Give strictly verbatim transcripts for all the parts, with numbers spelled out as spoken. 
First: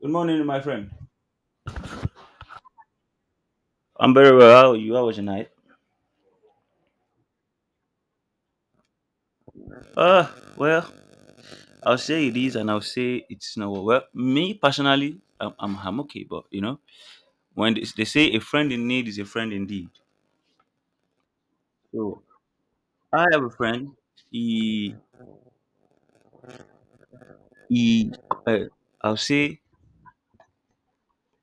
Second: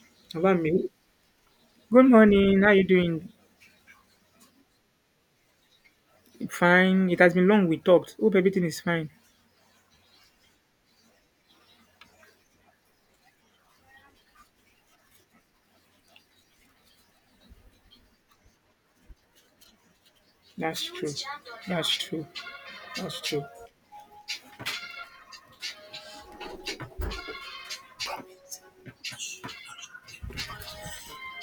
Good How morning, about my me? friend. Good morning. How you doing? I'm very well. How are you? How was your night? Fine. It has been long we talked. Hope everything is fine. Uh, well, I'll say it is and I'll say it's not well. Well, me personally, I'm, I'm, I'm okay, but you know, when they, they say a friend in need is a friend indeed. That's true. That's So true. That's I have true. a friend. He, he uh, I'll say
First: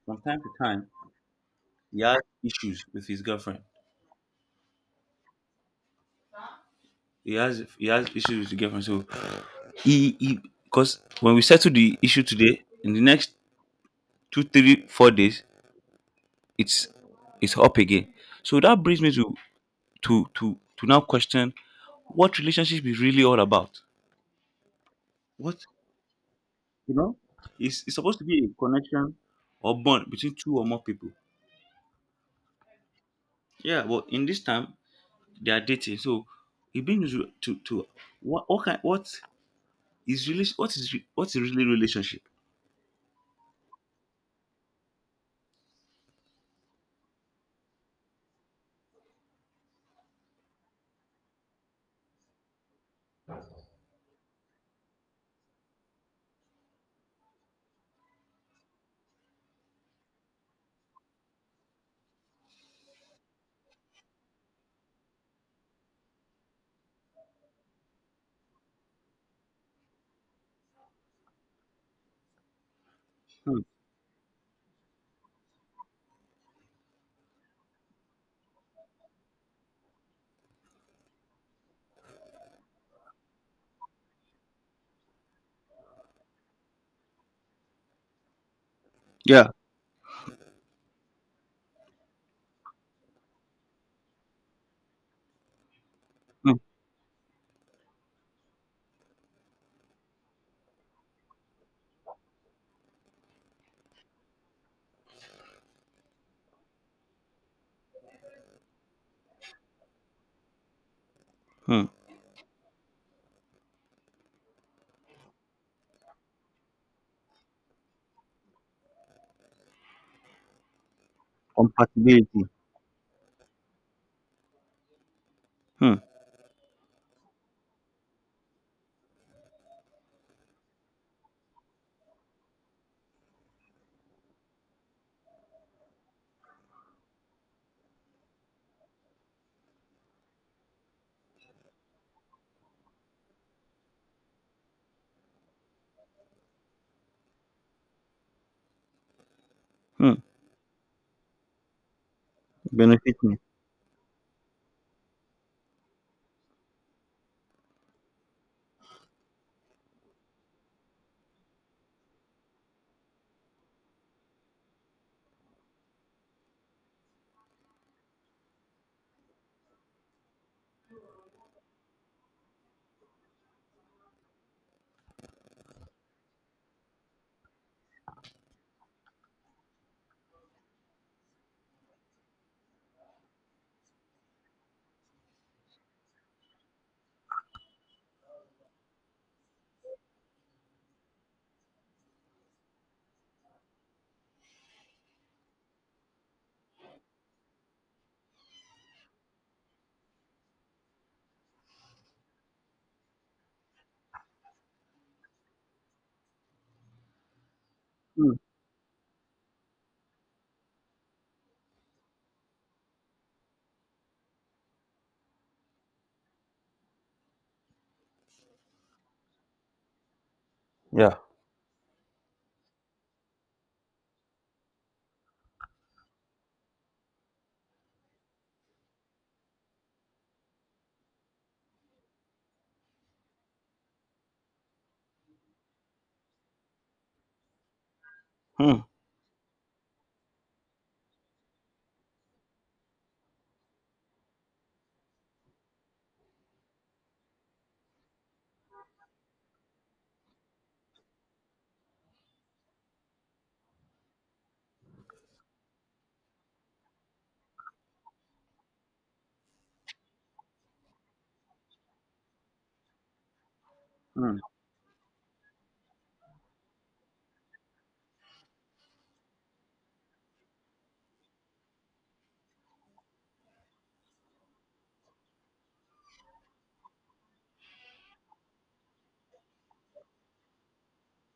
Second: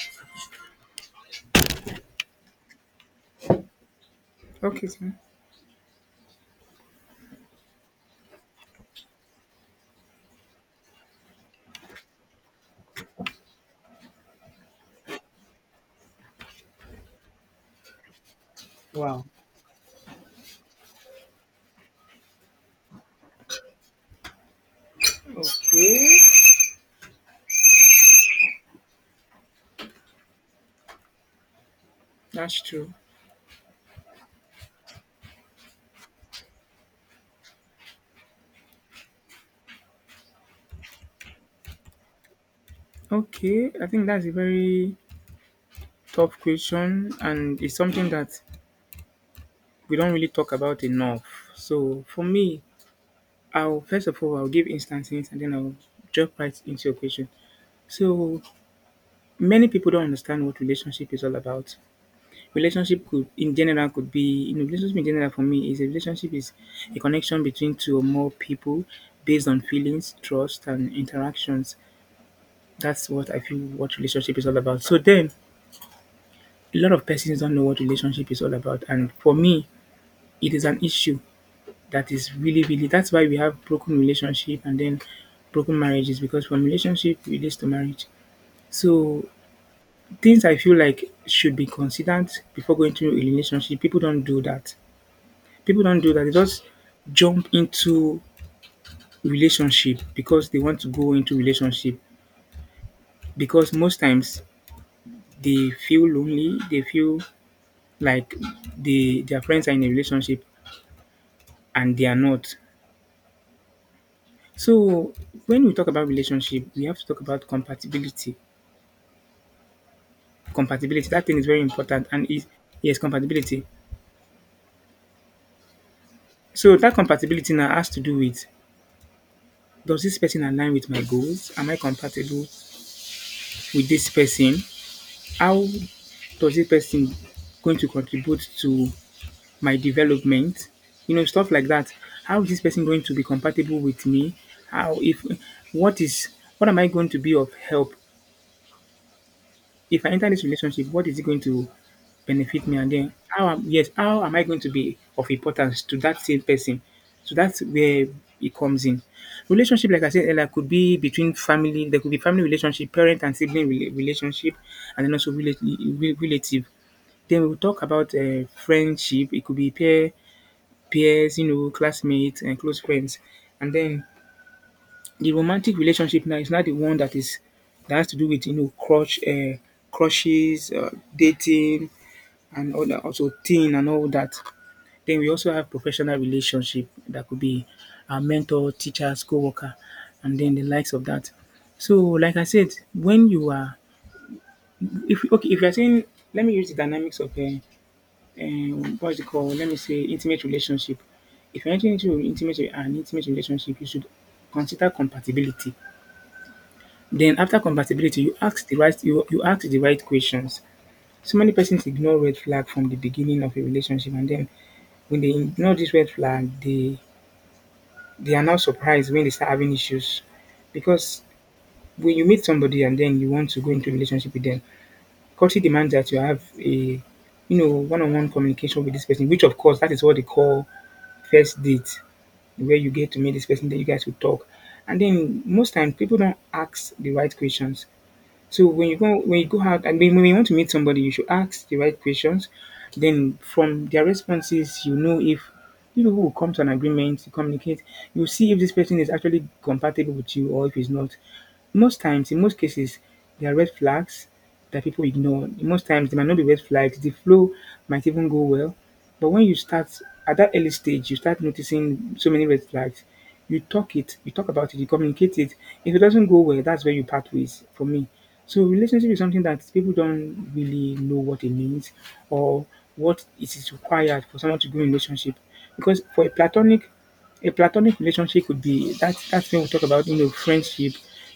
from time to time, he has issues with his girlfriend. Okay, sir. He has he has issues with his girlfriend. So he, he because when we settle the issue today, in the next two, three, four days, it's it's up again. So that brings me Wow. to to to to now question what relationship is really all about. What Okay. you know, it's it's supposed to be a connection or bond between two or more people. That's true. Yeah, but in this time they are dating, so it brings you to to what what kind what is really what is re- what is really relationship? Okay, I think that's a very tough question, and it's something that we don't really talk about enough. So for me, I'll first of all I'll give instances, and then I'll jump right into your question. So many people don't understand what relationship is all about. Relationship could in general could be you know, relationship in general, for me, is a relationship is a connection between two or more people based on feelings, trust, and interactions. That's what I feel Hmm. what relationship is all about. So then, a lot of persons don't know what relationship is all about, and for me, it is an issue that is really, really. That's why we have broken relationship and then broken marriages, because from relationship relates to marriage. So Yeah. things I feel like should be considered before going to a relationship. People don't do that. People don't do that. They Hmm. just jump into relationship because they want to go into relationship because most times they feel lonely. They feel like they their friends are in a relationship Hmm. and they are not. So when we talk about relationship, we have to talk about compatibility. Compatibility, that thing is very important, and is Compatibility. yes, compatibility. Hmm. So that compatibility now has to do with, does this person align with my goals? Am I compatible with this person? How does this person going to contribute to my development? You know, stuff like that. How is this person going to be compatible with me? How if what is What am I going to be of help? If I Hmm. enter this relationship, what is it going to benefit me? And then Benefiting. how am, yes, how am I going to be of importance to that same person? So that's where it comes in. Relationship, like I said earlier, could be between family. There could be family relationship, parent and sibling rela- relationship, and then also rela- re- relative. Then we'll talk about, uh, friendship. It could be peer peers, you know, classmates and close friends. And then the romantic relationship now is not the one that is that has to do with, you know, crush, uh, crushes, uh, dating and all that, also teen and all that. Then we also have professional relationship that could be a mentor, teachers, co-worker, and then the likes of that. So, like I said, when you are, if okay, if you're saying, let me use the dynamics of uh, um what's it called? Let me say intimate relationship. If you're entering into intimate an intimate relationship, you should consider compatibility. Then after compatibility, Hmm. you ask the right you, you ask the right questions. So many persons ignore red flag from the beginning of a relationship, and then when they ignore this red flag, they they are now surprised when they start having issues, Yeah. because when you meet somebody and then you want to go into a relationship with them, culture demands that you have a, you know, one-on-one communication with this person, which of course that is what they call first date, where you get to meet this person, then you guys will talk. And then most times people don't ask the right questions. So Hmm. when you go when you go out, and when when you want to meet somebody, you should ask the right questions. Then from their responses, you know if you people will come to an agreement to communicate. You see if this person is actually compatible with you, or if he's not. Most times, in most cases, there are red flags that people ignore. Most times, they might not be red flags. The flow might even go well, but when you start at that early stage, you start noticing so many red flags. You talk it, you Hmm. talk about it, you communicate it. If it doesn't go well, that's where you part ways. For me, so relationship is something that people don't really know what it means, or what it is required for someone to go in a relationship. Because for a platonic a platonic relationship could be that, that's when we talk about, you know, friendship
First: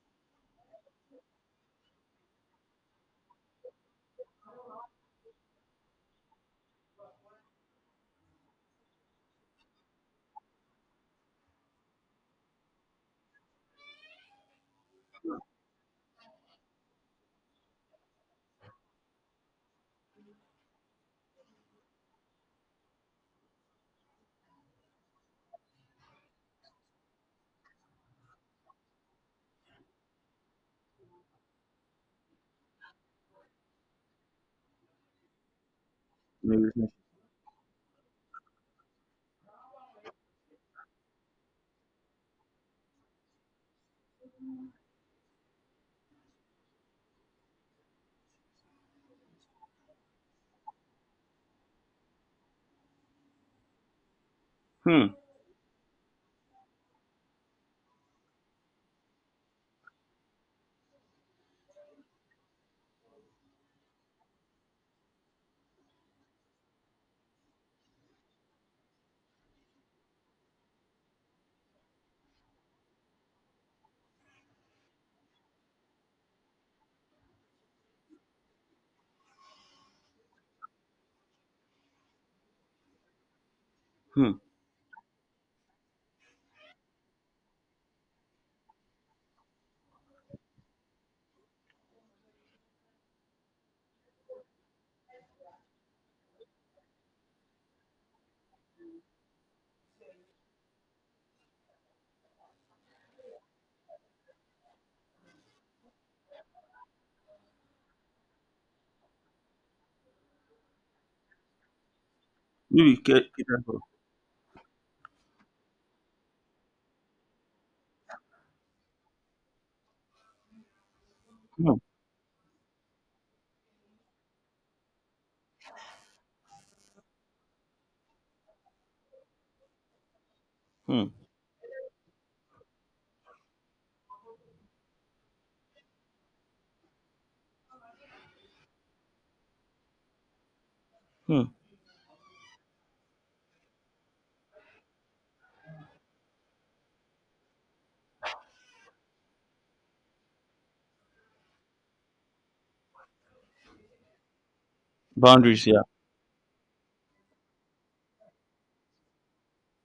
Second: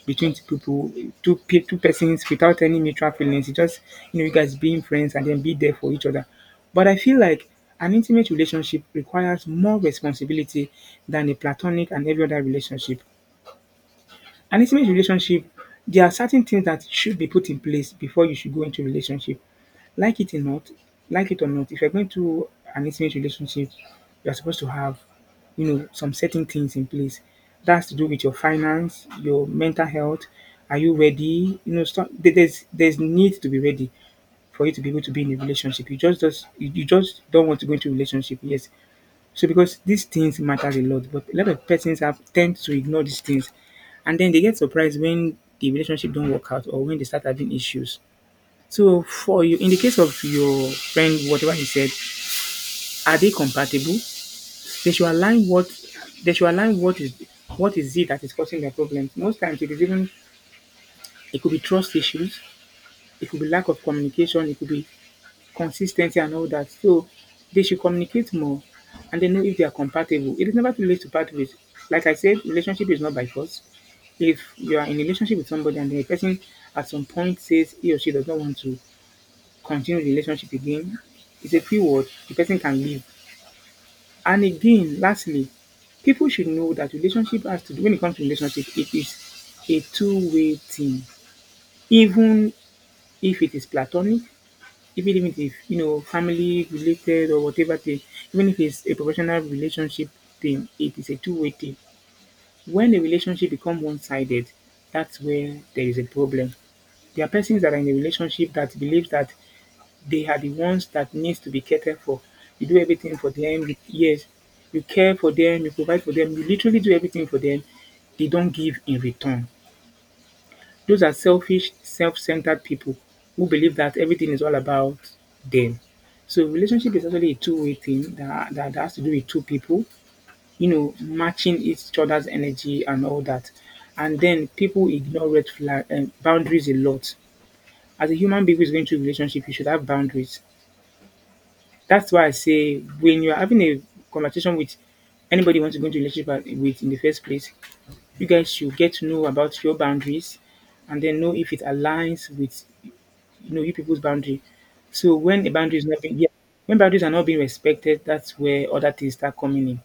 between two people, two pe- two persons without any mutual feelings. It's just, you know, you guys being friends and then be there for each other. But I feel like an intimate relationship requires more responsibility than a platonic and every other relationship. An intimate relationship, there are certain things that should be put in place before you should go into relationship. Like it or not, like it or not, if you're going to an intimate relationship, you're supposed to have, you know, some certain things in place. That's to do with your finance, your mental health. Are you ready? You know, start, there- there's there's need to be ready for you to be able to be in a relationship. You just just you you Relationship. just don't want to go into a relationship, yes, so because these things matters a lot, but a lot of persons have tend to ignore these things, and then they get surprised when the relationship don't work out, or when they start having issues. So for you, in the case of your friend, whatever he said, are they compatible? They should Hmm. align what they should align. What is what is it that is causing their problems. Most times it is even, it could be trust issues, it could be lack of communication, it could be consistency and all that. So they should communicate more, and they know if they are compatible. It is never too late to part ways. Like I said, relationship is not by force. If you are in a relationship with somebody and the person at some point says he or she does not want to continue the relationship again, it's a free word. The person can leave. Hmm. And again, lastly, people should know that relationship has to do when it comes to relationship, it is a two-way thing. Even if it is platonic, even if it's, you know, family related or whatever thing, even if it's a professional relationship thing, it is a two-way thing. When a relationship become one-sided, that's where there is a problem. There are persons that are in a relationship that believe that they are the ones that needs to be catered for. You do Maybe everything get for cater them, you- for. yes, you care for them, you provide for them, you literally do everything for them, they don't give in return. Those are selfish, Hmm, self centered people who believe that everything is all about them. So, relationship is actually a two way thing that, that, that has to do with two people, you know, hmm, matching each other's energy and all that. And then people ignore red flag and boundaries a lot. As a human being who is going through a relationship, you should have boundaries. hmm. That's why I say when you're having a conversation with anybody you want to go into a relationship uh, with in the first place, you guys should get to know about your boundaries and then know if it aligns with, you know, you people's boundary. So when a Boundaries, boundary yeah. is not being yeah, when boundaries are not being respected, that's where other things start coming in.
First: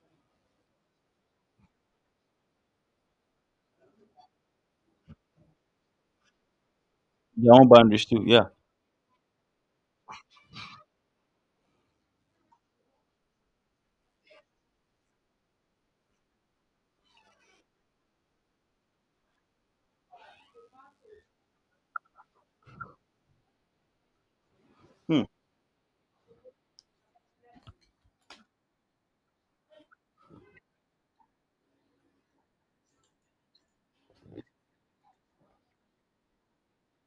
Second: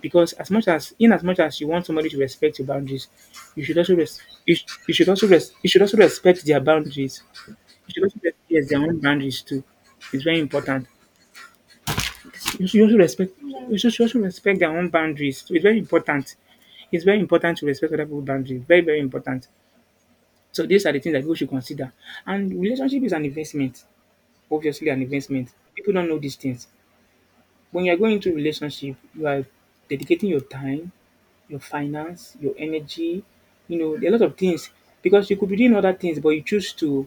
Because as much as in as much as you want somebody to respect your boundaries, you should also res- you, sh- you should also res- you should also respect their boundaries. Their own You should boundaries also too, respect, yeah. yes, their own boundaries too. It's very important. You should also respect you should should also respect their own boundaries. So it's very important. It's very important to respect other people's boundaries. Very, very important. So these are the things that people should consider. And relationship is an investment, obviously an Hmm, investment. People don't know these things. When you're going into a relationship, you are dedicating your time, your finance, your energy, you know, a lot of things. Because you could be doing other things, but you choose to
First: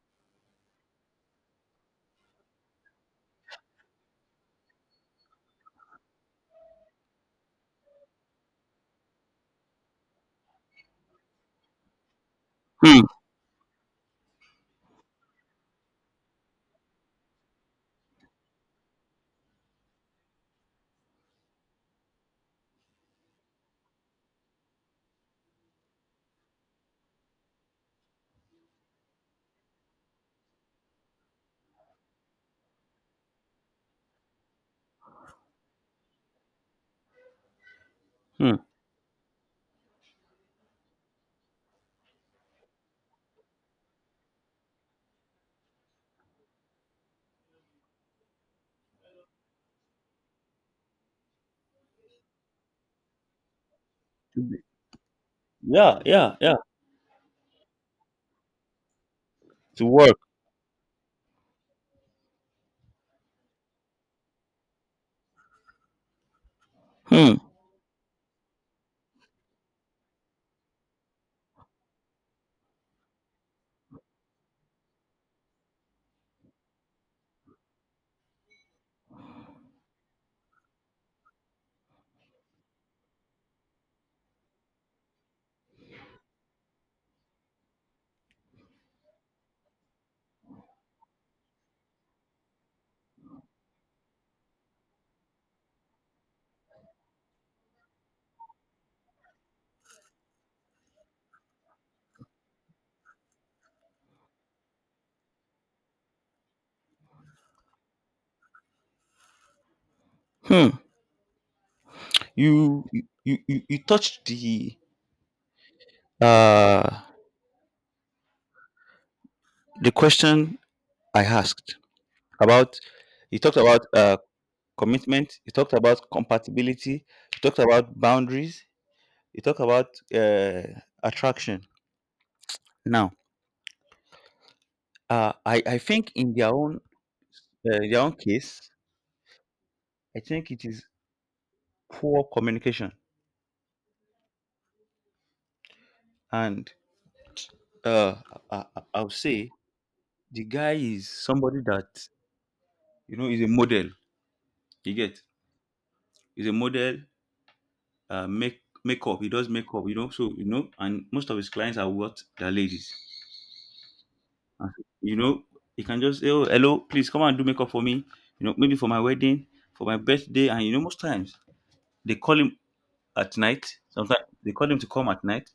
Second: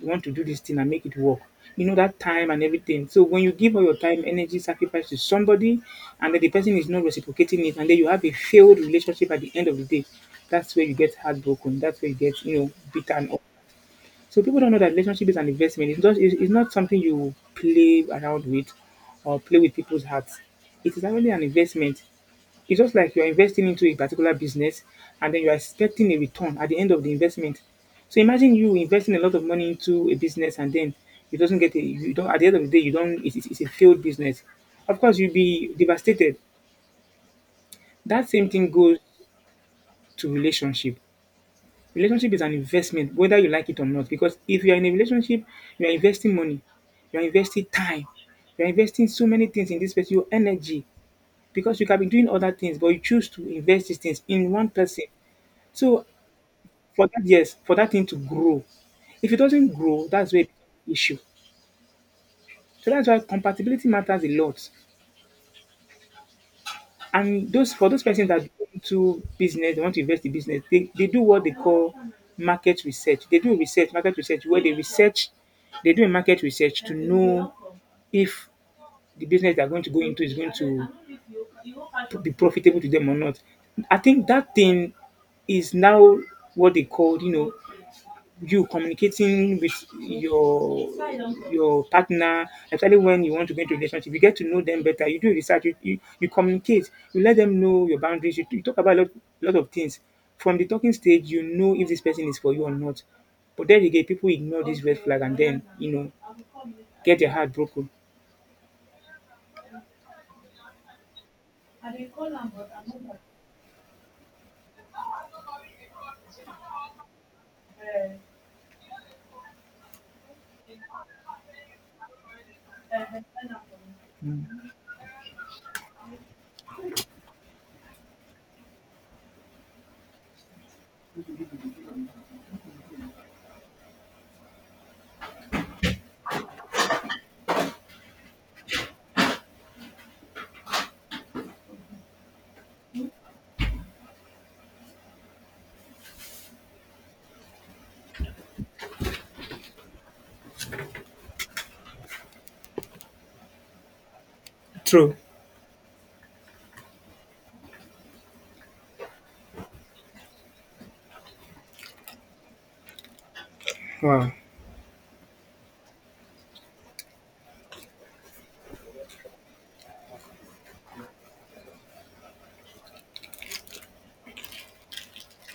want to do this thing and make it work. You know that time and everything. So when you give all your time, energy, sacrifice to somebody, and then the person is not reciprocating it, and then you have a failed relationship at the end of the day, that's where you get heartbroken. That's where you get, you know, hmm, bitter and all. So people don't know that relationship is an investment. It's not, it's it's not something you play around with, or play with people's hearts. It is actually an investment. It's just like you're investing into a particular business, and then you're expecting a return at the end of the investment. So imagine you investing a lot of money into a business and then it doesn't get a, you don't at the end of the day you don't it's, it's it's a failed business. Of course you'll be devastated. That same hmm. thing goes to relationship. Relationship is an investment, whether you like it or not. Because if you are in a relationship, you are investing money, you are investing time, you are investing so many things in this person, your energy, because you can be doing other things, but you choose to invest these things To in be- one person. yeah, So yeah, yeah. for that, yes, for that thing to grow. If it doesn't To grow, work. that's where it becomes an issue. So that's why compatibility matters a lot. Hmm, And those for those persons that go into business, they want to invest in business, they, they do what they call market research. They do research, market research, where they research, they do a market research to know if the business they're going to go into is going to p- be profitable to them or not. I think that thing is now what they call, you know, you communicating with your your partner, especially when you want to get into a relationship, you get to know them better. You do research, you, you, you communicate, you let them know your boundaries, you, you talk about a lot, lot of things. From the talking stage, you know if this person is for you or not. But then again, people ignore this red flag and then, you know, get their heart broken. hmm. You you you, you you touched the uh the question I asked about. You talked about uh Mm. commitment, you talked about compatibility, you talked about boundaries, you talked about uh attraction. Now, uh I, I think in their own uh, their own case, I think it is poor communication. And uh, I, I, I'll say the guy is somebody that you know is a model. You True. get is a model. Uh, make makeup. He does makeup. You know, so you know, and most of his clients are what they're ladies. Wow. And, you know, he can just say, "Oh, hello, please come and do makeup for me." You know, maybe for my wedding, for my birthday, and you know, most times they call him at night. Sometimes they call him to come at night.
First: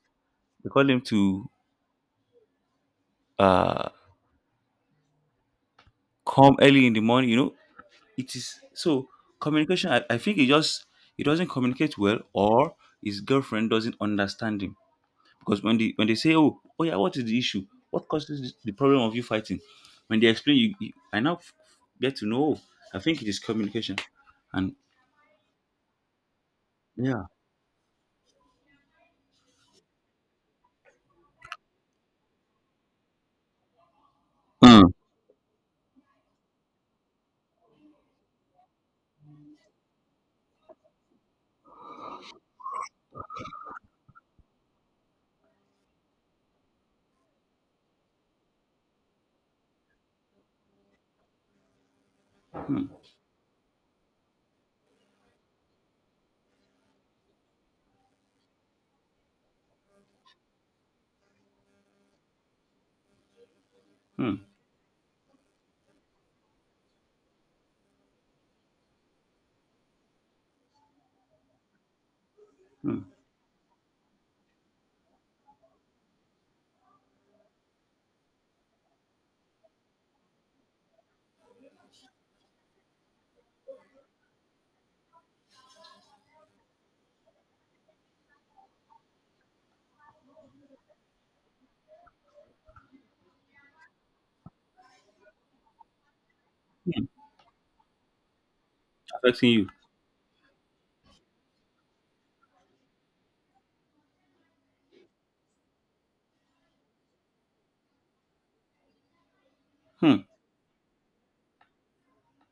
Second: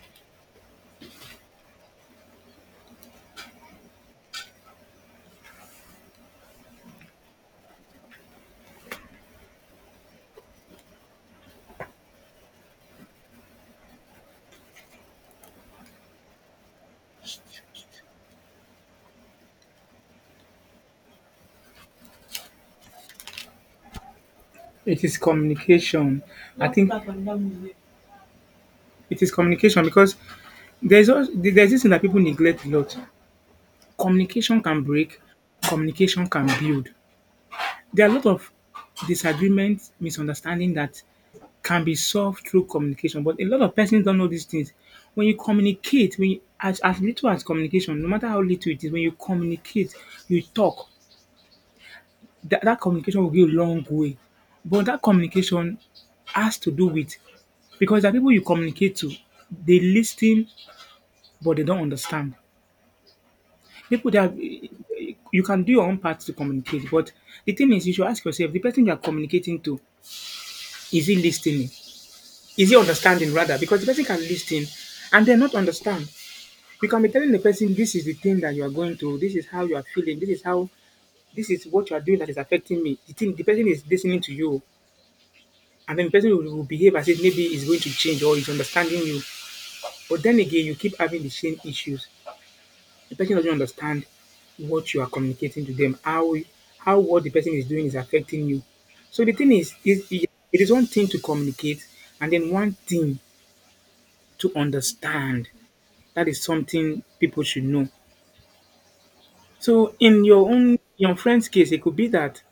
They call him to uh come early in the morning. You know, it is so communication. I, I think he just, he doesn't communicate well or his girlfriend doesn't understand him because when they when they say oh oh yeah, what is the issue, what causes this- the problem of you fighting. When they explain you, you I now f- get to know, oh, I think it is communication. And It is communication. I think yeah. it is communication because there's also, there's this thing that people neglect a lot. Communication can Hmm. break, communication can build. There are a lot of disagreements, misunderstanding that can be solved through communication, but a lot of persons don't know these things. When you communicate, when you, as as little as communication, no matter how little it is, when you communicate, you talk, that, that Hmm. communication will go a long way. But that communication has to do with because the people you communicate to, they listen but they don't understand. People that Hmm. you can do your own part to communicate, but the thing is, you should ask yourself: the person you're communicating to, is he listening? Is he Hmm. understanding rather? Because the person can listen and then not understand. You can be telling the person, "This is the thing that you are going through. This is how you are feeling. This is how. This is what you are doing that is affecting me." The thing, the person is listening to you, and then the person will, will behave as if maybe he's going to change or he's understanding you. But then again, you keep having the same issues. The person doesn't understand what you are communicating to them, how how what the person is doing is affecting you. So the Affecting thing you. is, is it is one thing to communicate, and then one thing to understand. That is something people should know. So Hmm. in your own your friend's case, it could be that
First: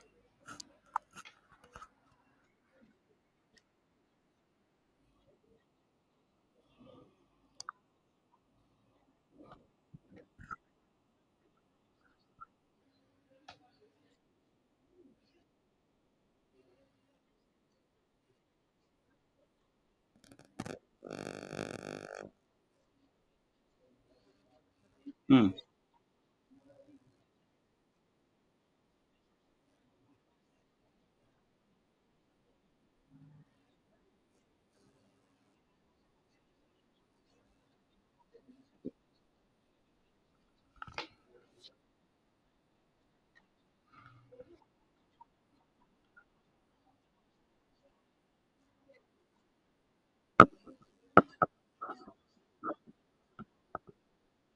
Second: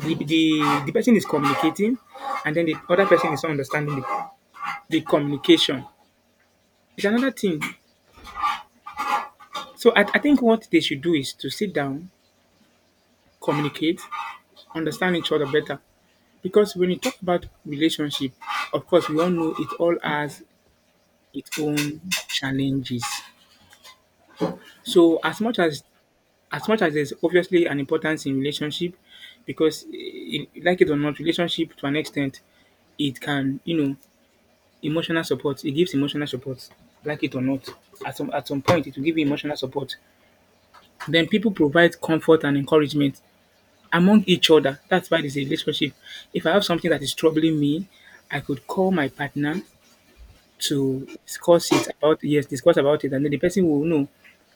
the the, the person is communicating, and then the other person is not understanding the, the communication. It's another thing. So I, I think what they should do is to sit down, communicate, understand each other better. Because when you talk about relationship, of course, we all know it all has its own challenges. So as Hmm. much as as much as there's obviously an importance in relationship, because eh, like it or not, relationship to an extent, it can you know emotional support. It gives emotional support, like it or not. At some at some point, it will give you emotional support. Then people provide comfort and encouragement among each other. That's why it's a relationship. If I have something that is troubling me, I could call my partner to discuss it about yes, discuss about it, and then the person will know,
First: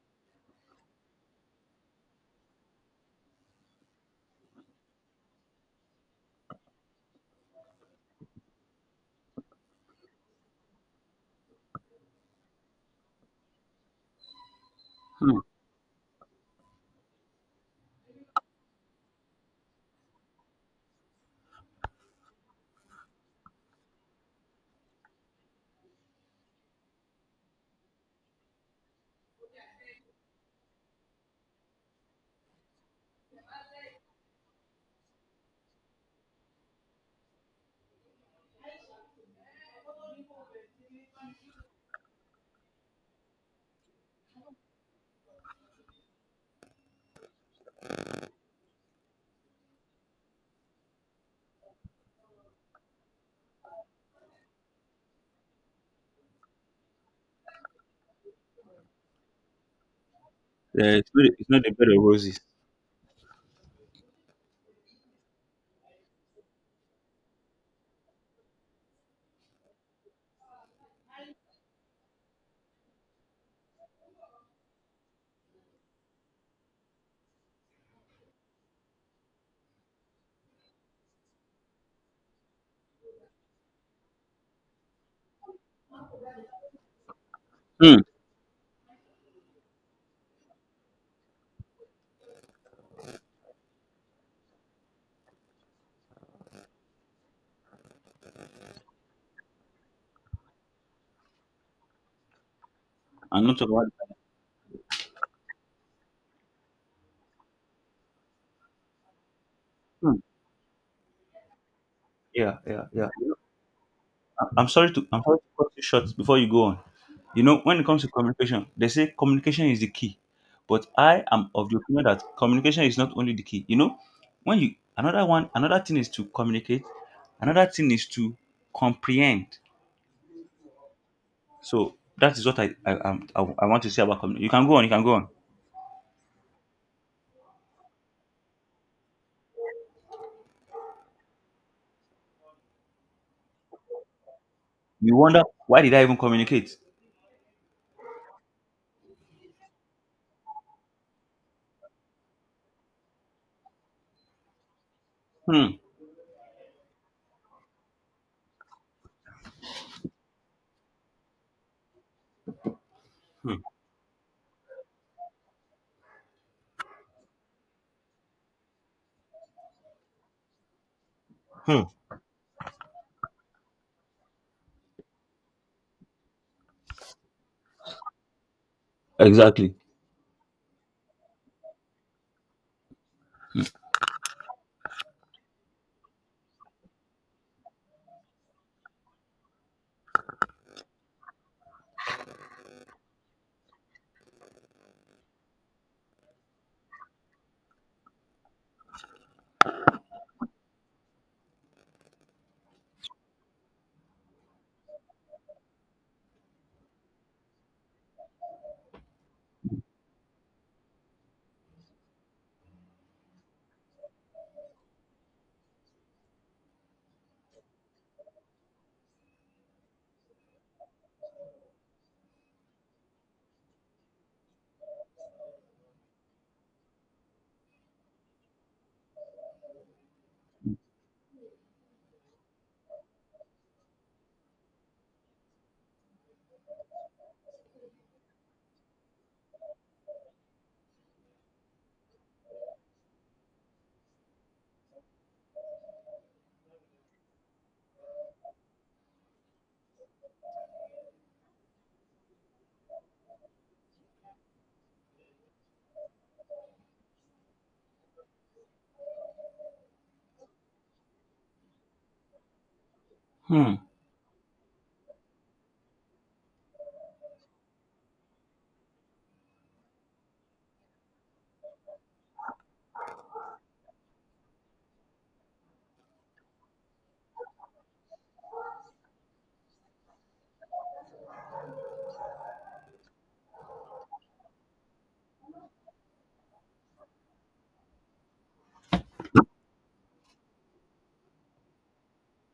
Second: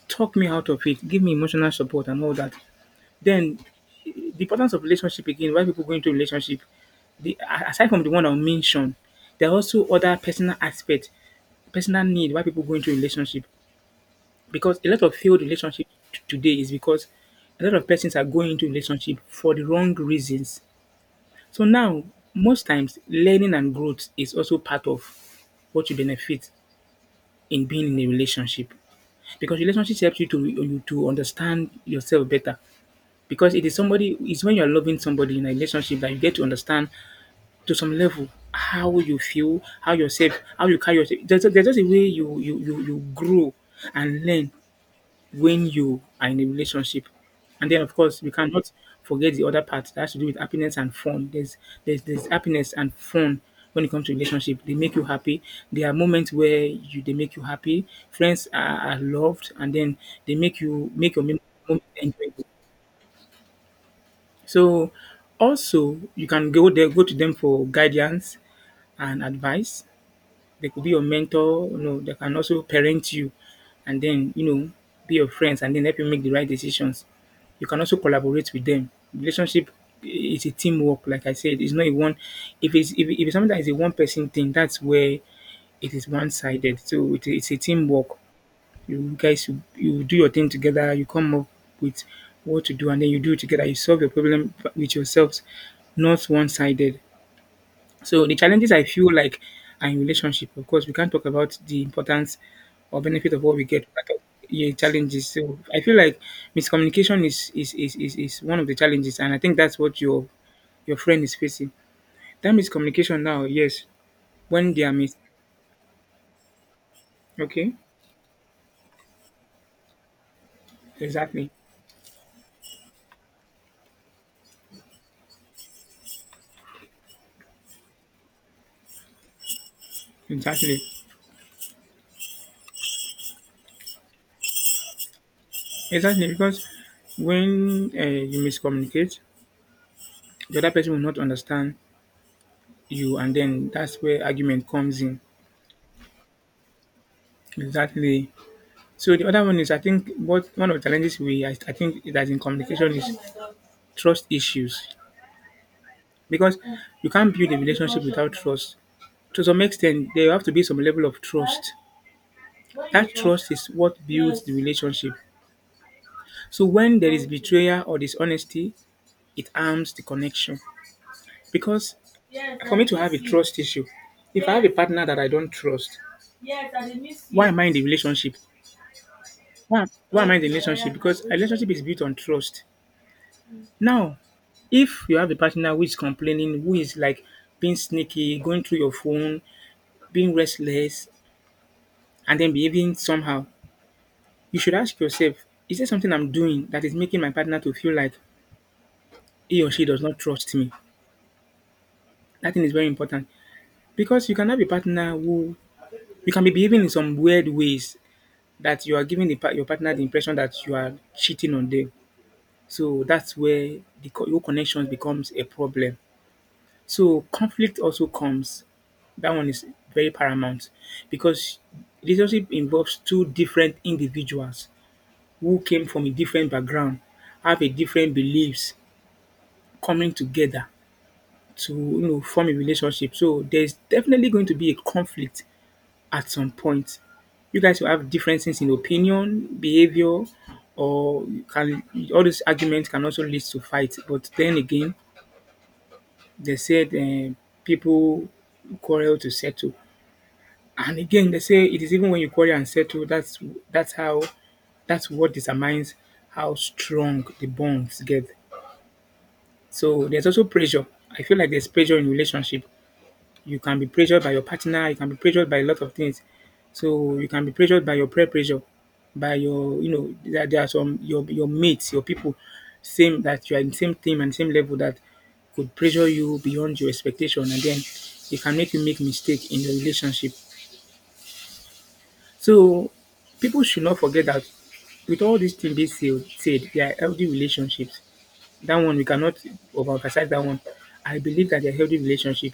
talk me out of it, give me emotional support and all that. Then the importance of relationship again, why people go into relationship, the aside from the one I mentioned, there are also other personal aspects, personal need why people go into relationship. Because a lot of Hmm. failed relationship t- today is because a lot of persons are going into relationship for the wrong reasons. So now, most times learning and growth is also part of what you benefit in being in a relationship because relationship helps you to you to understand yourself better because it is somebody it's when you're loving somebody in a relationship that you get to understand to some level how you feel, how yourself, how you carry yourself. There's, a- there's just a way you you you you grow and learn when you are in a relationship. And then, of course, we cannot forget the other part that has to do with happiness and fun. There's there's, there's happiness and fun when it comes to relationship. They make you happy. There are moments where you they make you happy. Friends are, are loved, and then they make you Yeah, it's, make your not, mem- it's not the moment bed of roses. enjoyable. So, also you can go there, go to them for guidance and advice. They could be your mentor, you know, they can also parent you and then, you know, be your friends and then help you make the right decisions. You can also collaborate with them. Relationship is a teamwork, like I said. It's not a one if it's if, it- if it's something that is a one person thing, that's where it is one sided. So it, it's a Hmm. teamwork. You guys you, you do your thing together, you come up with what to do and then you do it together, you solve your problem with yourselves, not one sided. So the challenges I feel like are in relationship. Of course, we can't talk about the importance or benefit of I'm what not we get about. without yeah, challenges. So I feel like miscommunication is is, is, is is one of the challenges, and I think that's what Hmm. your your friend is facing. That Yeah, yeah, yeah. miscommunication now, yes, I- i'm when they sorry are to mis i'm sorry to cut you short before you go on. You know, okay, when it comes to communication, they say communication is the key. But I am exactly, of the opinion that communication is not only the key. You know, when you another one, another thing is to communicate, another thing is to comprehend. exactly, So that is what I I, I'm- I, I want to say about communication. You can go on, you can go on. exactly, because when uh, you miscommunicate, the other person will not understand you, and then that's where argument comes You in. wonder why did I even communicate? Exactly. So the other one is I think what one of the challenges we I, I think that in communication is trust issues Hmm. because you can't build a relationship without trust. To some extent, there have to be some level of trust. That trust Hmm, is what builds the relationship. So when there is betrayal or dishonesty, it harms the connection. hmm. Because for me to have a trust issue, if I have a partner that I don't trust, why am I in the relationship? Exactly. Why, why am I in the relationship? Because a relationship is built on trust. Now, if you have a partner who is complaining, who is like being sneaky, going through your phone, being restless, and then behaving somehow, you should ask yourself, is there something I'm doing that is making my partner to feel like he or she does not trust me? That thing is very important because you can have a partner who you can be behaving in some weird ways that you are giving the, par- your partner the impression that you are cheating on them. So that's where the co- your connections becomes a problem. So conflict also comes. That one is very paramount because relationship involves two different individuals who came from a different background, have a different beliefs, coming together to you know form a relationship. So there's definitely going to be a conflict at some point. You guys will have differences in opinion, behavior, or you can all these arguments can also lead to fight. But then again, they said eh, people quarrel to settle. And again, they say it is even when you quarry and settle that's that's how that's what determines how strong the bonds get. So there's also pressure. I feel like there's pressure in relationship. You Hmm. can be pressured by your partner. You can be pressured by a lot of things. So you can be pressured by your peer pressure, by your you know there, there are some your your mates, your people, same that you are in same team and same level that could pressure you beyond your expectation, and then it can make you make mistake in the relationship. So people should not forget that with all these things being said, said, they are healthy relationships. That one we cannot overemphasize that one. I believe that they're healthy relationship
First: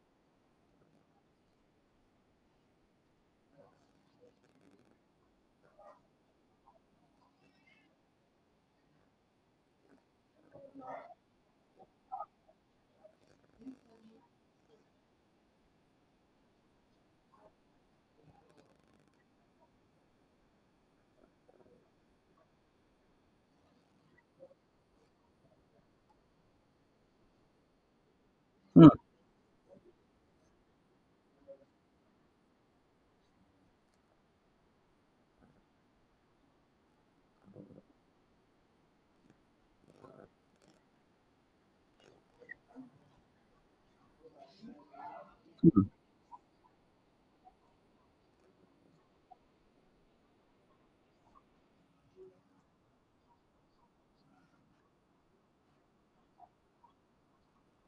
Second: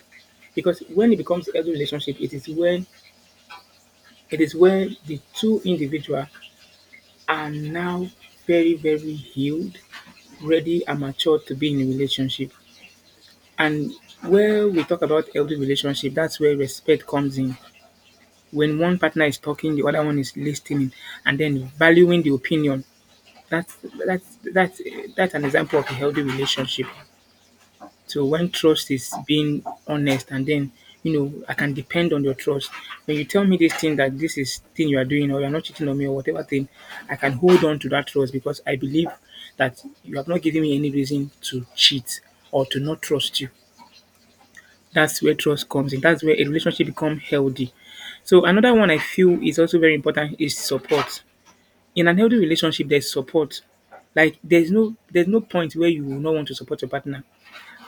because when it becomes a healthy relationship, it is when it is when the two individual are now very very healed, ready and mature to be in a relationship. And where we talk about healthy relationship, that's where respect comes in. When one partner is talking, the other one is listening, and then valuing the opinion. That's that's that's that's an example of a healthy relationship. So when Hmm. trust is being honest and then you know I can depend on your trust. When you tell me this thing that this is thing you are doing or you're not cheating on me or whatever thing, I can hold on to that trust because I believe that you have not given me any reason to cheat or to not trust you. That's where trust comes in. That's where a relationship become healthy. So another one I feel is also very important is support. In an healthy relationship, there's support. Like there's no there's no point where you will not want to support your partner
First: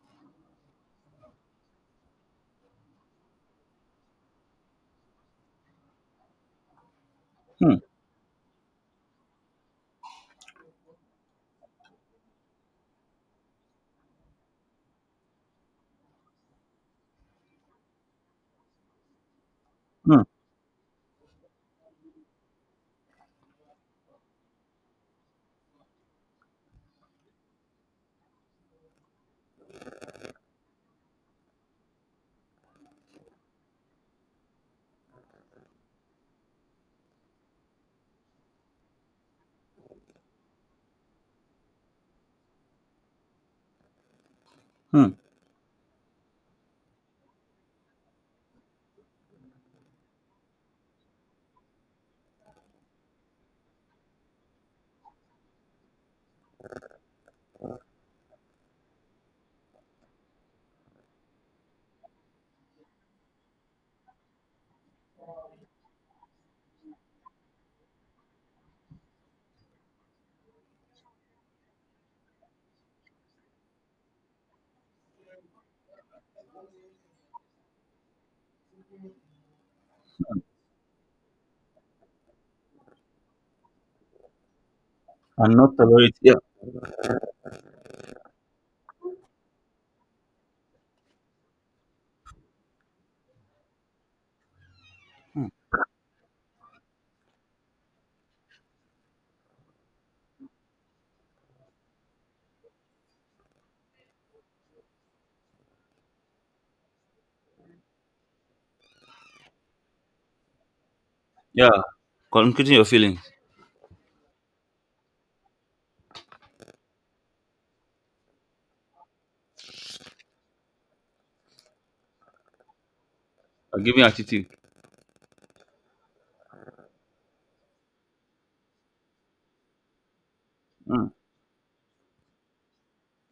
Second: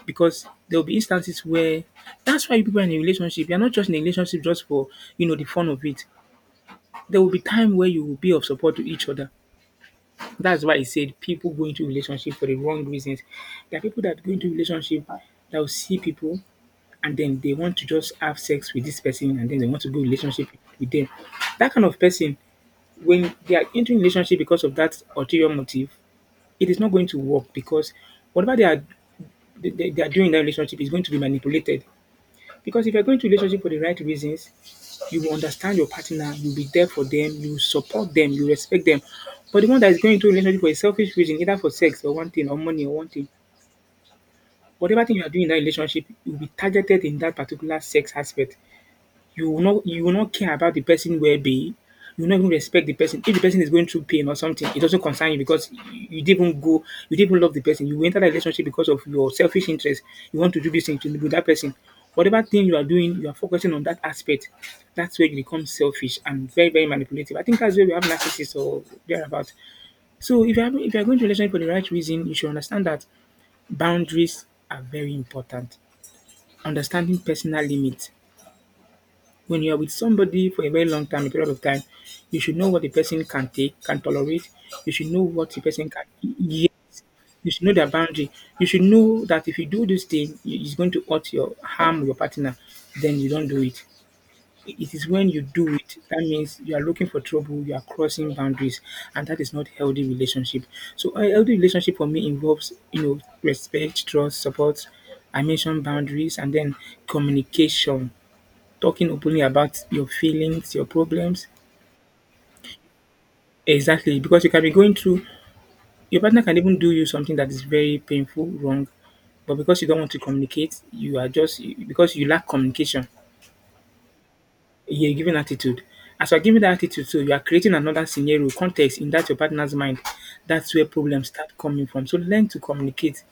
because there will be instances where that's why people are in a relationship. You're not just in a relationship just for you know the fun of it. There will be Hmm. time where you will be of support to each other. That's why I said people go into relationship for the wrong reasons. There are people that go into relationship that will see people and then they want to just have sex with this person and then they want to go Hmm. relationship with them. That kind of person, when they are into relationship because of that ulterior motive, it is not going to work because whatever they are, they, they- are doing in that relationship is going to be manipulated. Because if you're going to relationship for the right reasons, you will understand your partner, you'll be there for them, you will support them, you respect them. But the one that is going into a relationship for a selfish reason, either for sex or one thing, or money or one thing, whatever Hmm. thing you are doing in that relationship, you'll be targeted in that particular sex aspect. You will not you will not care about the person well-being. You will not even respect the person. If the person is going through pain or something, it doesn't concern you because you, you didn't even go, you didn't even love the person. You enter that relationship because of your selfish interest. You want to do this thing to with that person. Whatever thing you are doing, you are focusing on that aspect. That's where you become selfish and very, very manipulative. I think that's where we have narcissists or thereabout. So if you are if you are going to relationship for the right reason, you should understand that boundaries are very important. Understanding personal limits, when you're with somebody for a very long time, a period of time, you should know what the person can take, can tolerate. You should know what And the not person can. tolerate. Yeah. Yes, you should know their boundary. You should know that if you do this thing, i- it's going to hurt your harm your partner. Then you don't do it. It is when you do it that means you are looking for trouble. You are crossing boundaries, and that is not healthy relationship. So a healthy relationship for me involves you know respect, trust, support. I mentioned boundaries and then communication, talking openly about your feelings, your problems. Yeah. Communicating your feelings. Exactly, because you can be going through, your partner can even do you something that is very painful, wrong, but because you don't want to communicate, you are just, because you lack communication, Or giving attitude. you're giving attitude. As you're giving that attitude, so you are creating another scenario, context in that your partner's mind. That's where Hmm. problems start coming from. So learn to communicate.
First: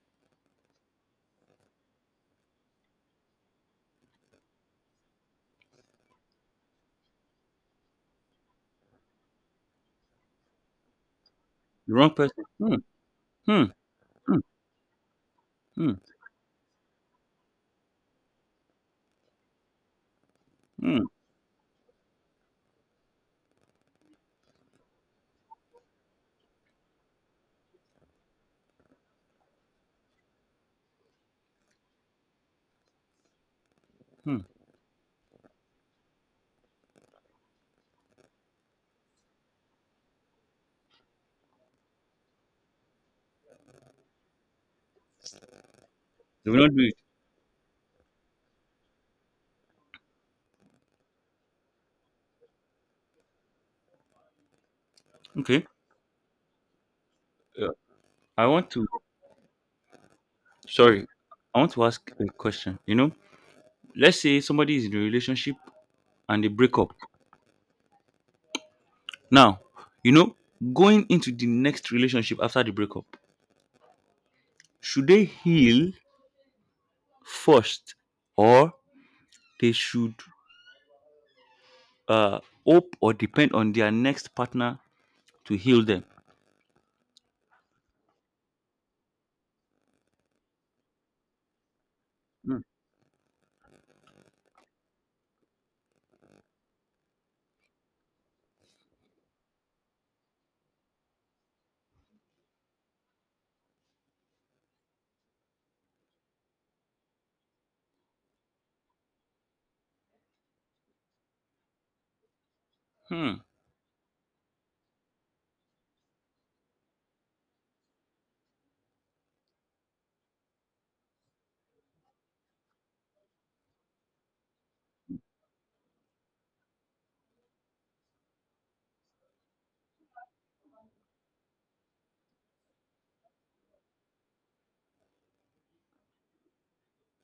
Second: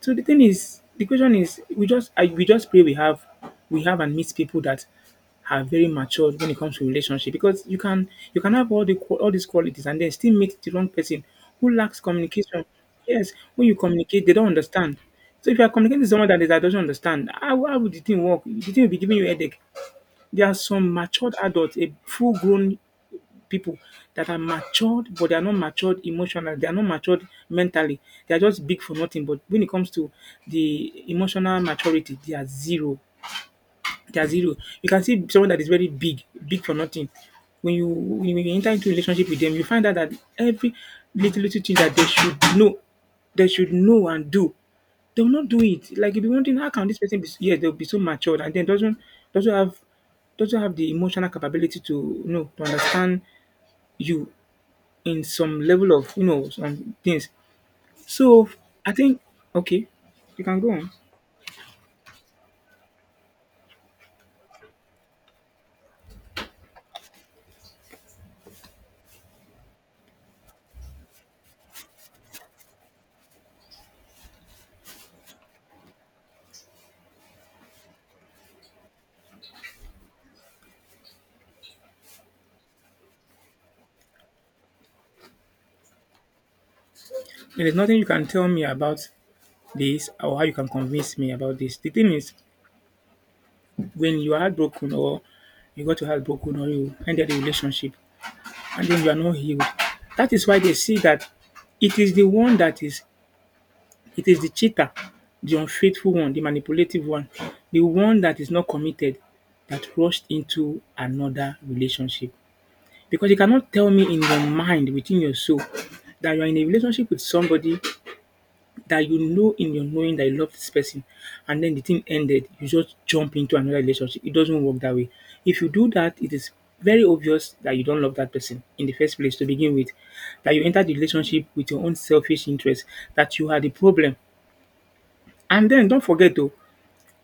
So the thing is, the question is, we just I, we just pray we have we have and meet people that are very matured when it comes to relationship, because you can you can have all the qua- all these qualities and then still meet the wrong person who The lacks wrong person. communication. Hmm. Yes, Hmm. when you communicate, they Hmm. don't understand. So if you are Hmm. communicating to someone that, is- that doesn't understand, how, how would the thing work? The thing will be giving you headache. There are some Hmm. matured adults, a full grown people that are matured, but they are not matured emotionally. They are not matured mentally. They are just big for nothing. But when it comes to the emotional maturity, they are zero. They are Mm. zero. You can see someone that is very big, big for nothing. When you when you enter into a relationship with them, you find out that every little little thing that they should know, they should know and do, they will not do it. Like you'll be They wondering will how not do can it. this person be, yes, they'll be so matured and then doesn't doesn't have doesn't have the emotional capability to you know to understand you in some Okay. level of you know some things. Yeah. I So want to. I think, okay, you can go on. Sorry. I want to ask a question. You know, let's say somebody is in a relationship and they break up. Now, you know, going into the next relationship after the breakup, should they heal first, or they should uh hope or depend on their next partner to heal them? There's nothing you can tell me about this or how you can convince me about this. The thing is, Hmm. when you are heartbroken or you got your heart broken or you ended a relationship and then you are not healed, that is why they see that it is the one that is, it is the cheater, the unfaithful one, the manipulative one, the one that is not committed that rushed into another relationship. Because Hmm, you cannot tell me in your mind, within your soul, that you are in a relationship with somebody that you know in your knowing that you love this person and then the thing ended, you just jump into another relationship. It doesn't work that way. If you do that, it is very obvious that you don't love that person in the first place to begin with. That you entered the relationship with your own selfish interest, that you had a problem. And then don't forget though,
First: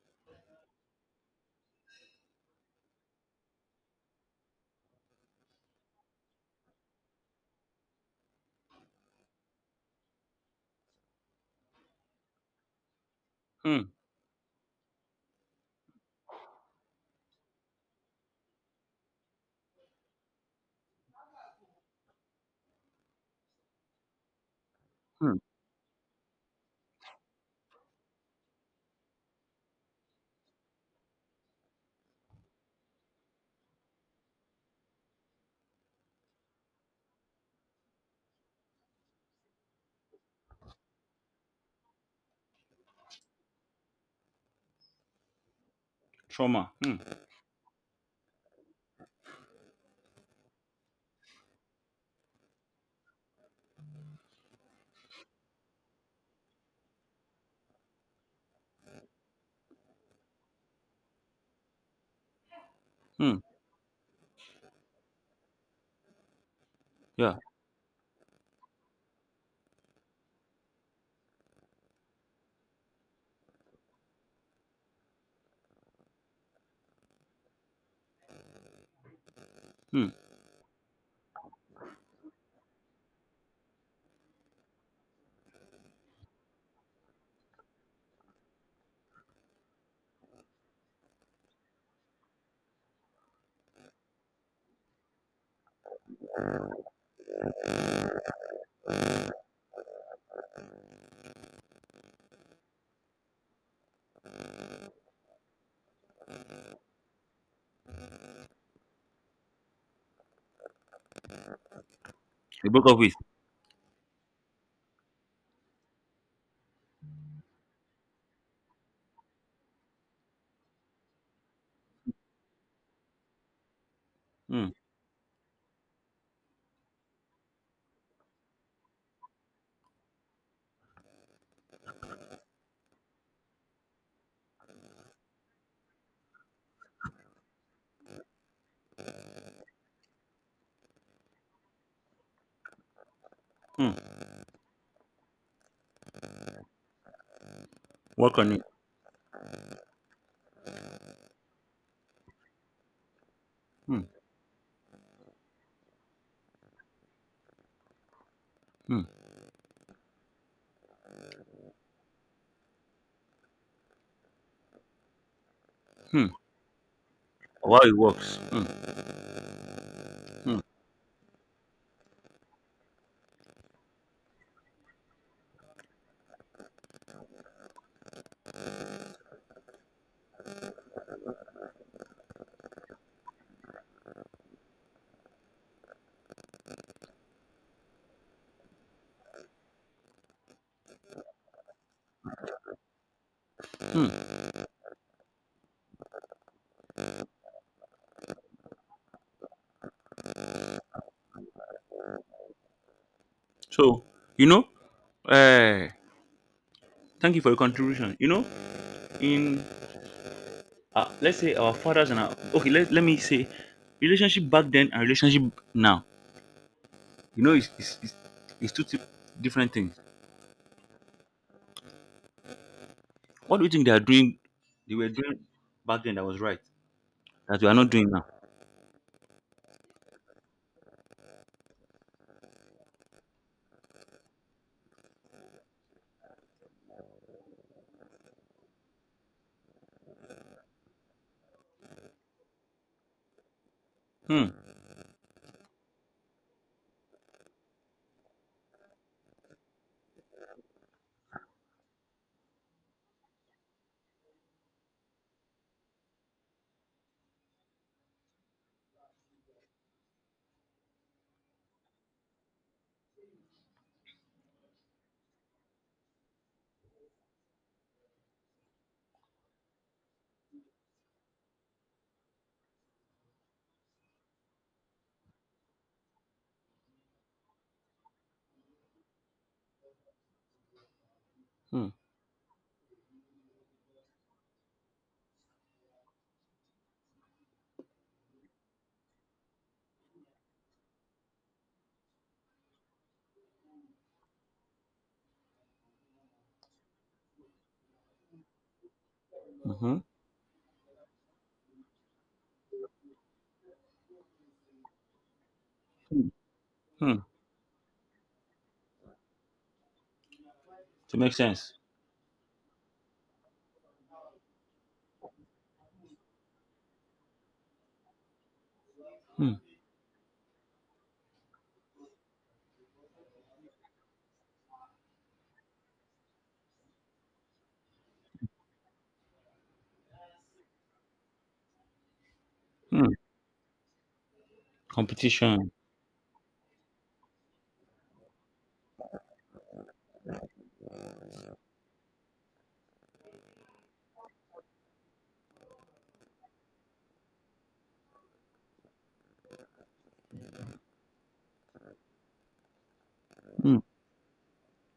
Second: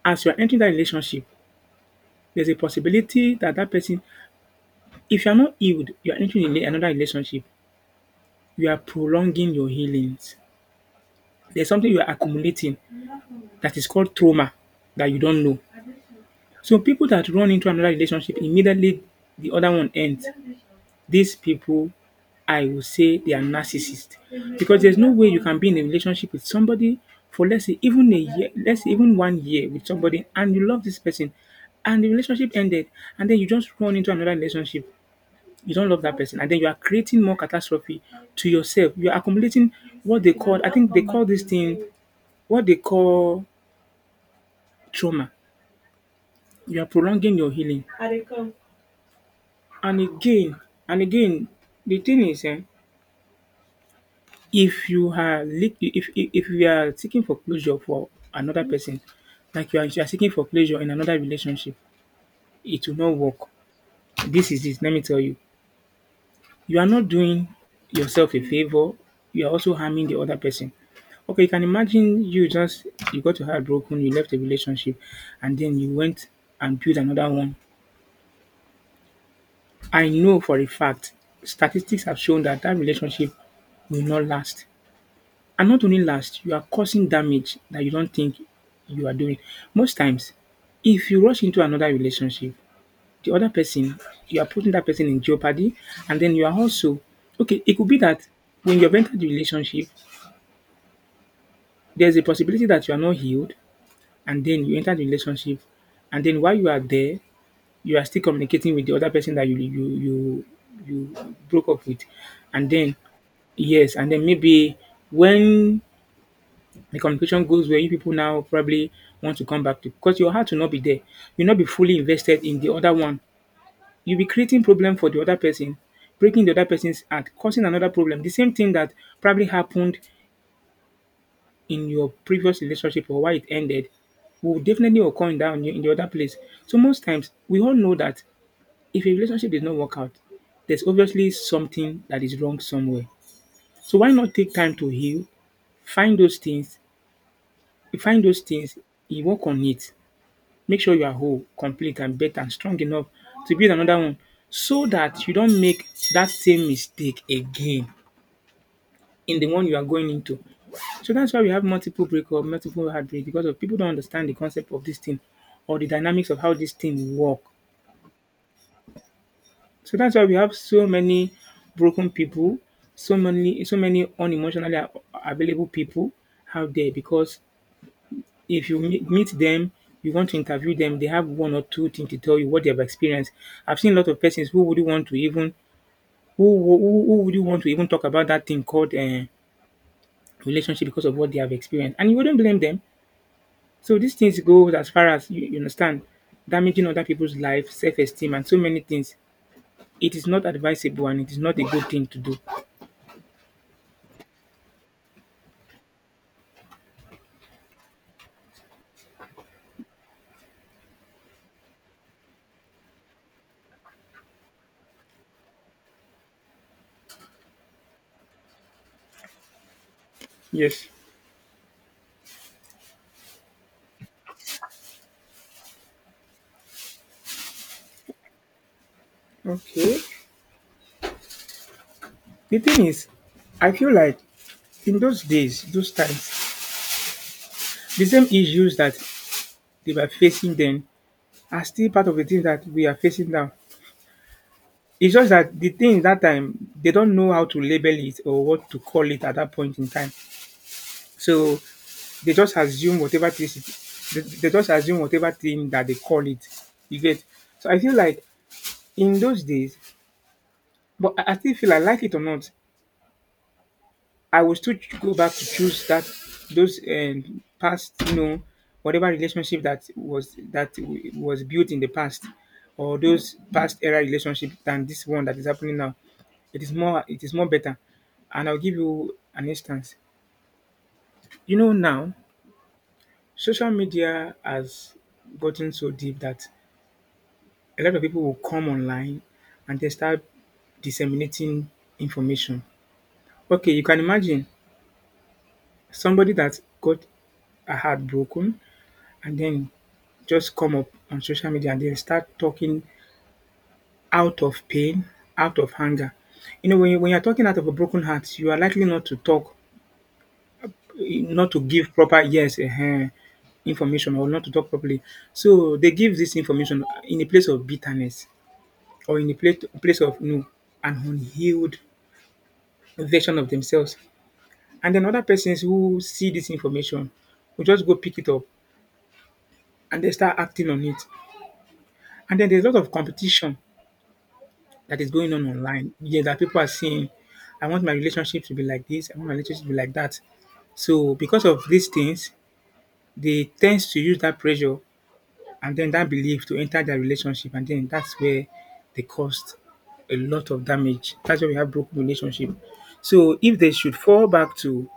as you are entering that relationship, there's a possibility that that person, if you're not healed, you're entering in another relationship, you are prolonging your healings. There's something you are accumulating that hmm, is called trauma that you don't know. So people that run into another relationship immediately the other one ends, these people, I will say they are narcissists, because there's no way hmm. you can be in a relationship with somebody for, let's say, even a year, let's say even one year with somebody and you love this person and the relationship ended and then you just run into another relationship. You don't love that person, and then you are creating more catastrophe to yourself. You are accumulating what they call, I think they call this thing, what they call trauma. Trauma. You are Hmm, prolonging your healing. And again and again, the thing is, eh? If you are lik if if if you are seeking for closure for another person, like you are you are seeking for closure in another relationship, it will not hmm. work. This is it, let me tell you. You are not Yeah. doing yourself a favour, you are also harming the other person. Okay, you can imagine, you just, you got your heart broken, you left a relationship and then you went and built another one. I Hmm. know for a fact statistics have shown that that relationship will not last. And not only last, you are causing damage that you don't think you are doing. Most times, if you rush into another relationship, the other person, you are putting that person in jeopardy. And then you are also, okay, it could be that when you've entered the relationship, there's a possibility that you are not healed. And then you enter the relationship. And then while you are there, you are still communicating with the other person that you you you, you broke up with. And They broke then, up with. yes, and then maybe when the communication goes where you people now probably want to come back to, because your heart will not be there. You'll not be fully invested in the other one. You'll be creating Hmm, problem for the other person, breaking the other person's heart, causing another problem. The same thing that probably happened in your previous relationship or why it ended will definitely occur in that, in the in the other place. So most times we all know that if a relationship did not work out, there's obviously something that is wrong somewhere. So hmm. why not take time to heal, find those things, find Work those on it. things, you work on it. Make sure you are whole, complete and better and strong enough to build another Hmm, one, so that you don't make that same mistake again hmm, in the one you are going into. So that's why we have multiple breakup, multiple heartbreak, because of people don't understand the concept of this thing or the hmm. dynamics of how this thing work. How it works. Mm, So that's why we have mm, so many broken people, so many so many unemotionally a- available people out there because if you meet meet them, you want to interview them, they have one or two things to tell you what they have experienced. I've seen a lot of persons who wouldn't want to even who who, who would you want to even talk about that thing called uh, relationship because of what they have experienced, and you wouldn't blame them. So these things mm. go as far as you, you understand, damaging other people's life, self-esteem, and so many things. It is not advisable, and it is not a good thing to do. So you know, uh, thank you for your contribution. You know, in uh, let's say our fathers and our okay, let, let me say relationship back then and relationship now. You know, it's it's, it's, it's two ti- different things. Yes. What do you think they are doing? They were doing back then that was right that we are not doing now. Okay. The thing is, I feel like in those days, those times, the same issues that they were facing then are still part of the things that we are facing now. Hmm. It's just that the thing that time they don't know how to label it or what to call it at that point in time. So they just assume whatever thing they, they just assume whatever thing that they call it. You get, so I feel like in those days, but I I still feel, I like it or not, I will still ch- go back to choose that those um, past, you know, whatever relationship that was, that w- was built in the past, or those past era relationship than this one that is happening now. It is more, it is more better, and I'll give you an instance. You know Hmm. now, social media has gotten so deep that a lot of people will come online and they start disseminating information. Okay, you can imagine somebody that got a heart broken and then Mm-hmm. just come up on social media and then start talking out of pain, out of anger. You know, when you, when Hmm. you're talking out of a broken heart, you are likely not to talk, To eh, make not to sense. give proper yes, uh, information or not to talk properly. So they give this information in a place of bitterness or in a Hmm. place, place of no, an unhealed version of themselves. And then other persons who see this information will just go pick it up and they start acting on it. And then there's a lot of Hmm. competition that is going on Competition. online. Yeah, that people are saying, I want my relationship to be like this, I want my relationship to be like that. So because of these things, they tend to use that pressure and then that belief to enter their relationship, and then that's where they caused a lot of damage. That's why we have broken relationship. So if they Hmm. should fall back to,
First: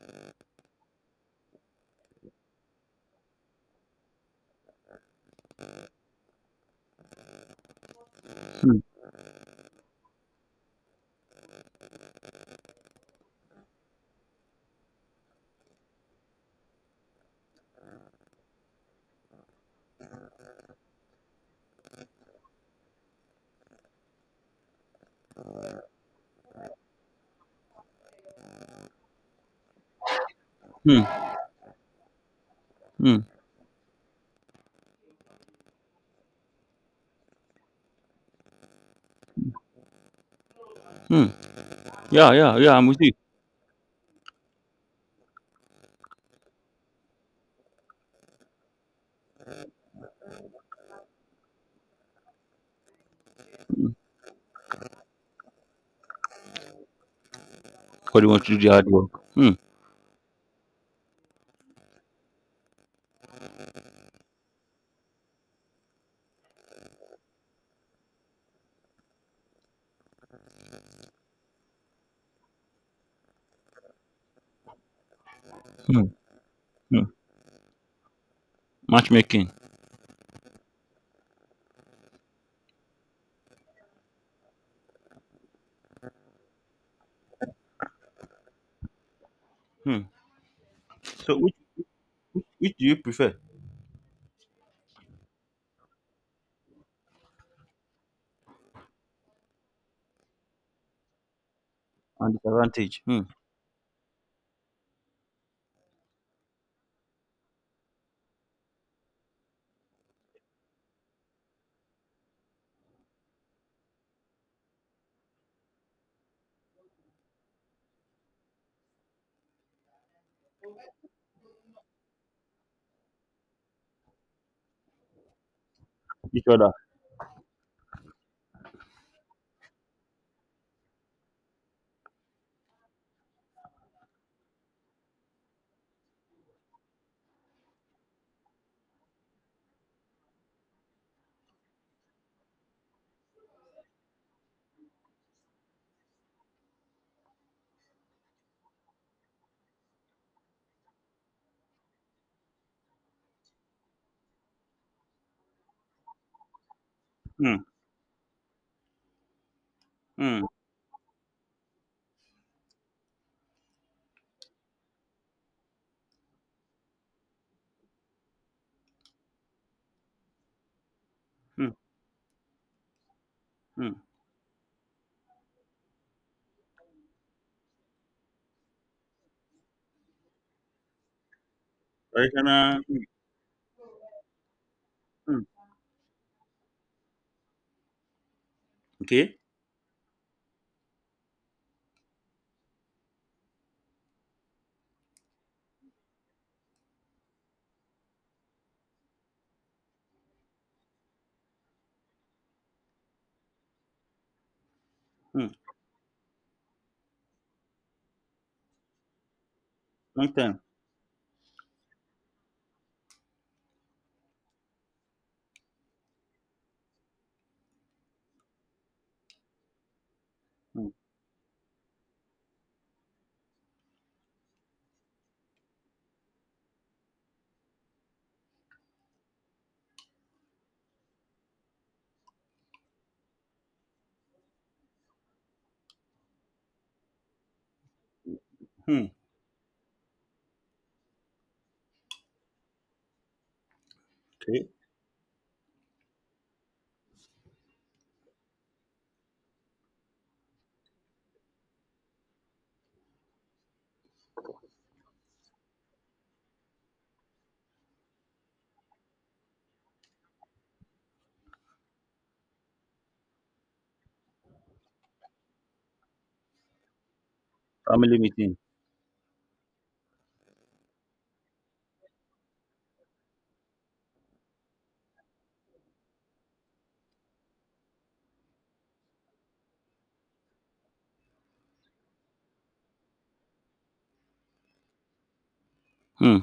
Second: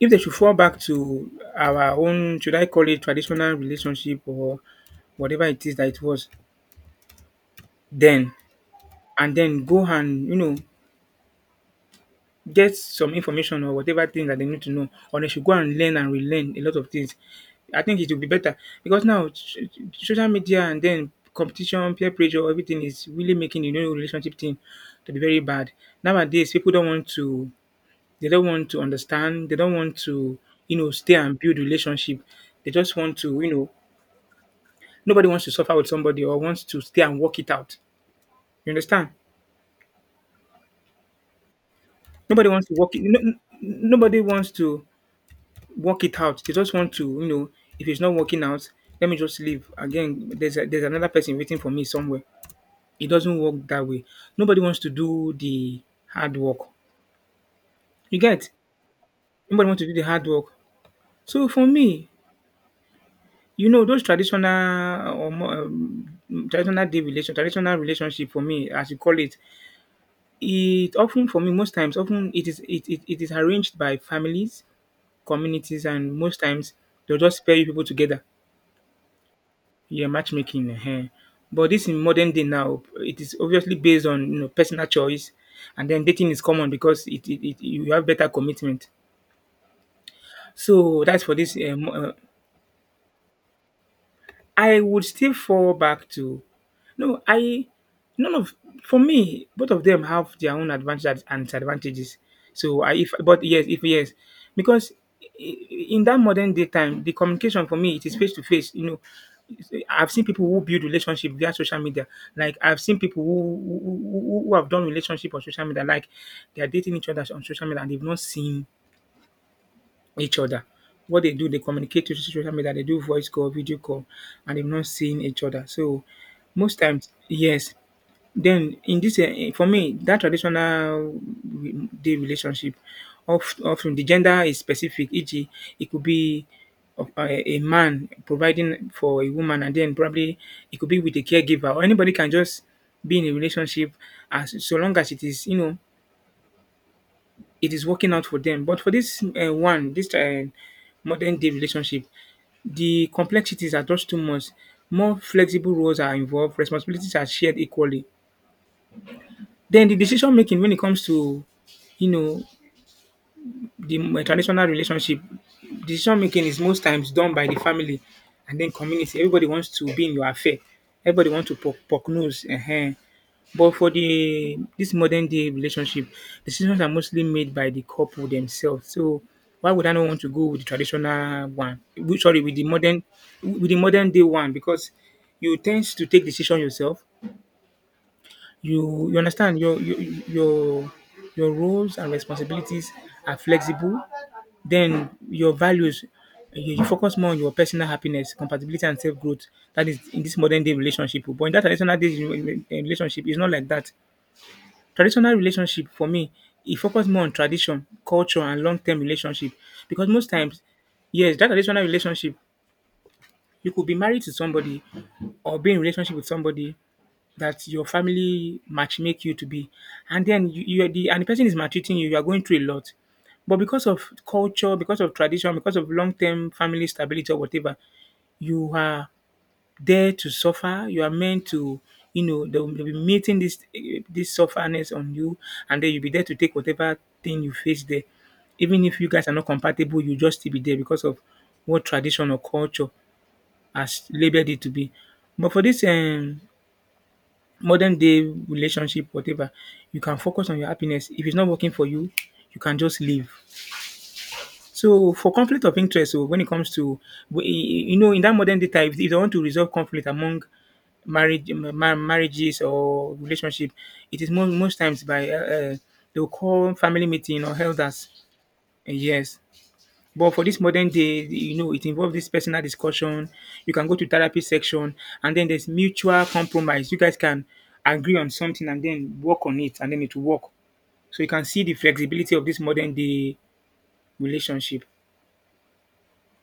if they should fall back to our own, should I call it traditional relationship or whatever it is that it was then, Hmm. and then go and, you know, get some information or whatever thing that they need to know, or they should go and learn and relearn a lot of things. I think it will be better because now s- social media and then competition, peer pressure, everything is really making the new relationship thing to be very bad. Nowadays, people don't want to, they don't want to understand, they don't want to, you know, stay Hmm. and build relationship. They just want Hmm. to, you know, nobody wants to suffer with somebody or wants to stay and work it out. You understand? Hmm. Yeah. Nobody Yeah. wants Yeah. to I'm work with it. you. No, n- nobody wants to work it out. They just want to, you know, if it's not working out, let me just leave. Again, there's a, there's another person waiting for me somewhere. It doesn't work that way. Nobody wants to do the hard work. You God, you want get? to do the hard work. Hmm. Nobody wants to do the hard work. So for me, you know, those traditional or more, um, traditional day relation, traditional relationship for me, as you call it, it often for me most times often it is it, it, it is arranged by families, communities, Hmm. and most times Hmm. they'll just pair you people together. Matchmaking. Yeah, matchmaking, ehen. But this in modern day now, it is obviously based on, you know, personal choice, and then dating is common because it, it, it, you have better commitment. Hmm. So that's for So which this um, uh, which do you prefer? I would still fall back to, no, I, none of, for me, both of them have their own advantages and disadvantages. And So I, disadvantage? if, Hmm. but yes, if yes, because i- in that modern day time, the communication for me, it is face to face. You know, I've seen people who build relationship via social media. Like I've seen people who who, who who have done relationship on social media. Like they are dating each other on social media and they've not seen each other. What they do, they communicate to social media, they do voice call, video call, and they've not seen each other. So Each other. most times, yes. Then in this, eh, eh, for me, that traditional re- day relationship, of often the gender is specific. e g, it could be of- a a man providing for a woman, and then probably it could be with a caregiver, or anybody can just be in a relationship as so long as it is, you know, it is working out for them. But for this uh, one, this uh, modern day relationship, the complexities are just too much. More flexible roles are involved, responsibilities are Hmm. shared equally. Then the decision Hmm. making when it comes to, you know, the traditional relationship, decision making is most times done by the family and then community. Everybody wants to be in your affair. Everybody wants to Hmm. poke, poke nose. uh But for Hmm. the this modern day relationship, decisions are mostly made by the couple themselves. So why would I not want to go with the traditional one? Which, sorry, with the Traditional. Hmm. modern, with the modern day one because Hmm. you tend to take decision yourself. You you Okay. understand your your your, your roles and responsibilities are flexible. Then your values, you, you focus more on your personal happiness, compatibility, and self growth. That is in this modern day relationship. But in that traditional day relationship, it's not like that. Traditional Hmm. relationship for me, e focus more on tradition, culture and long term relationship because most Long times, time. yes, that traditional relationship, you could be married to somebody or be in relationship with somebody that your family match make you to be, and then you you Hmm. are the, and the person is maltreating you, you are going through a lot. But because of culture, because of tradition, because of long term family stability or whatever, you are there to suffer. You are meant to, you know, they'll be meeting this, this sufferness on you, and then you'll be there to take whatever thing you face there. Even if Hmm. you guys are not compatible, you just still be there because of what tradition or culture has labeled it to Okay. be. But for this um, modern day relationship, whatever, you can focus on your happiness. If it's not working for you, you can just leave. So for conflict of interest, so when it comes to, we- you know, in that modern day time, if if they want to resolve conflict among marriage ma- marriages or relationship, it is most, most times by uh, uh, they will call family meeting or elders. Family meeting. Uh, Yes, but for this modern day, you know, it involves this personal discussion. You can go to therapy section, and then there's mutual compromise. You guys can agree on something and then work on it, and then it will work. So you can see the flexibility of this modern day relationship. Hmm.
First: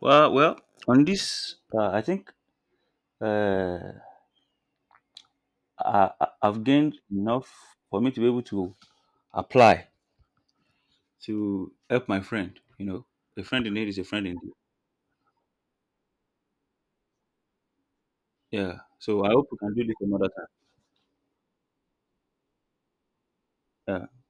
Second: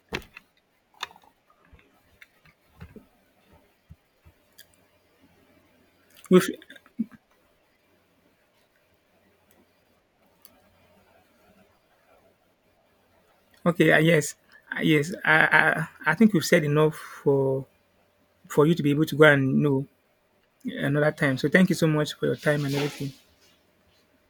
Well, well. On this, uh, I think uh, I, I- I've gained enough for me to be able to apply to help my friend. You know, a friend in need Okay, uh, is a friend in yes, need. uh, yes. I, I I think we've said enough for for you Yeah. to be able to go So I hope we and can do know. this another time. Another time. So thank you so much for your time and everything. Yeah.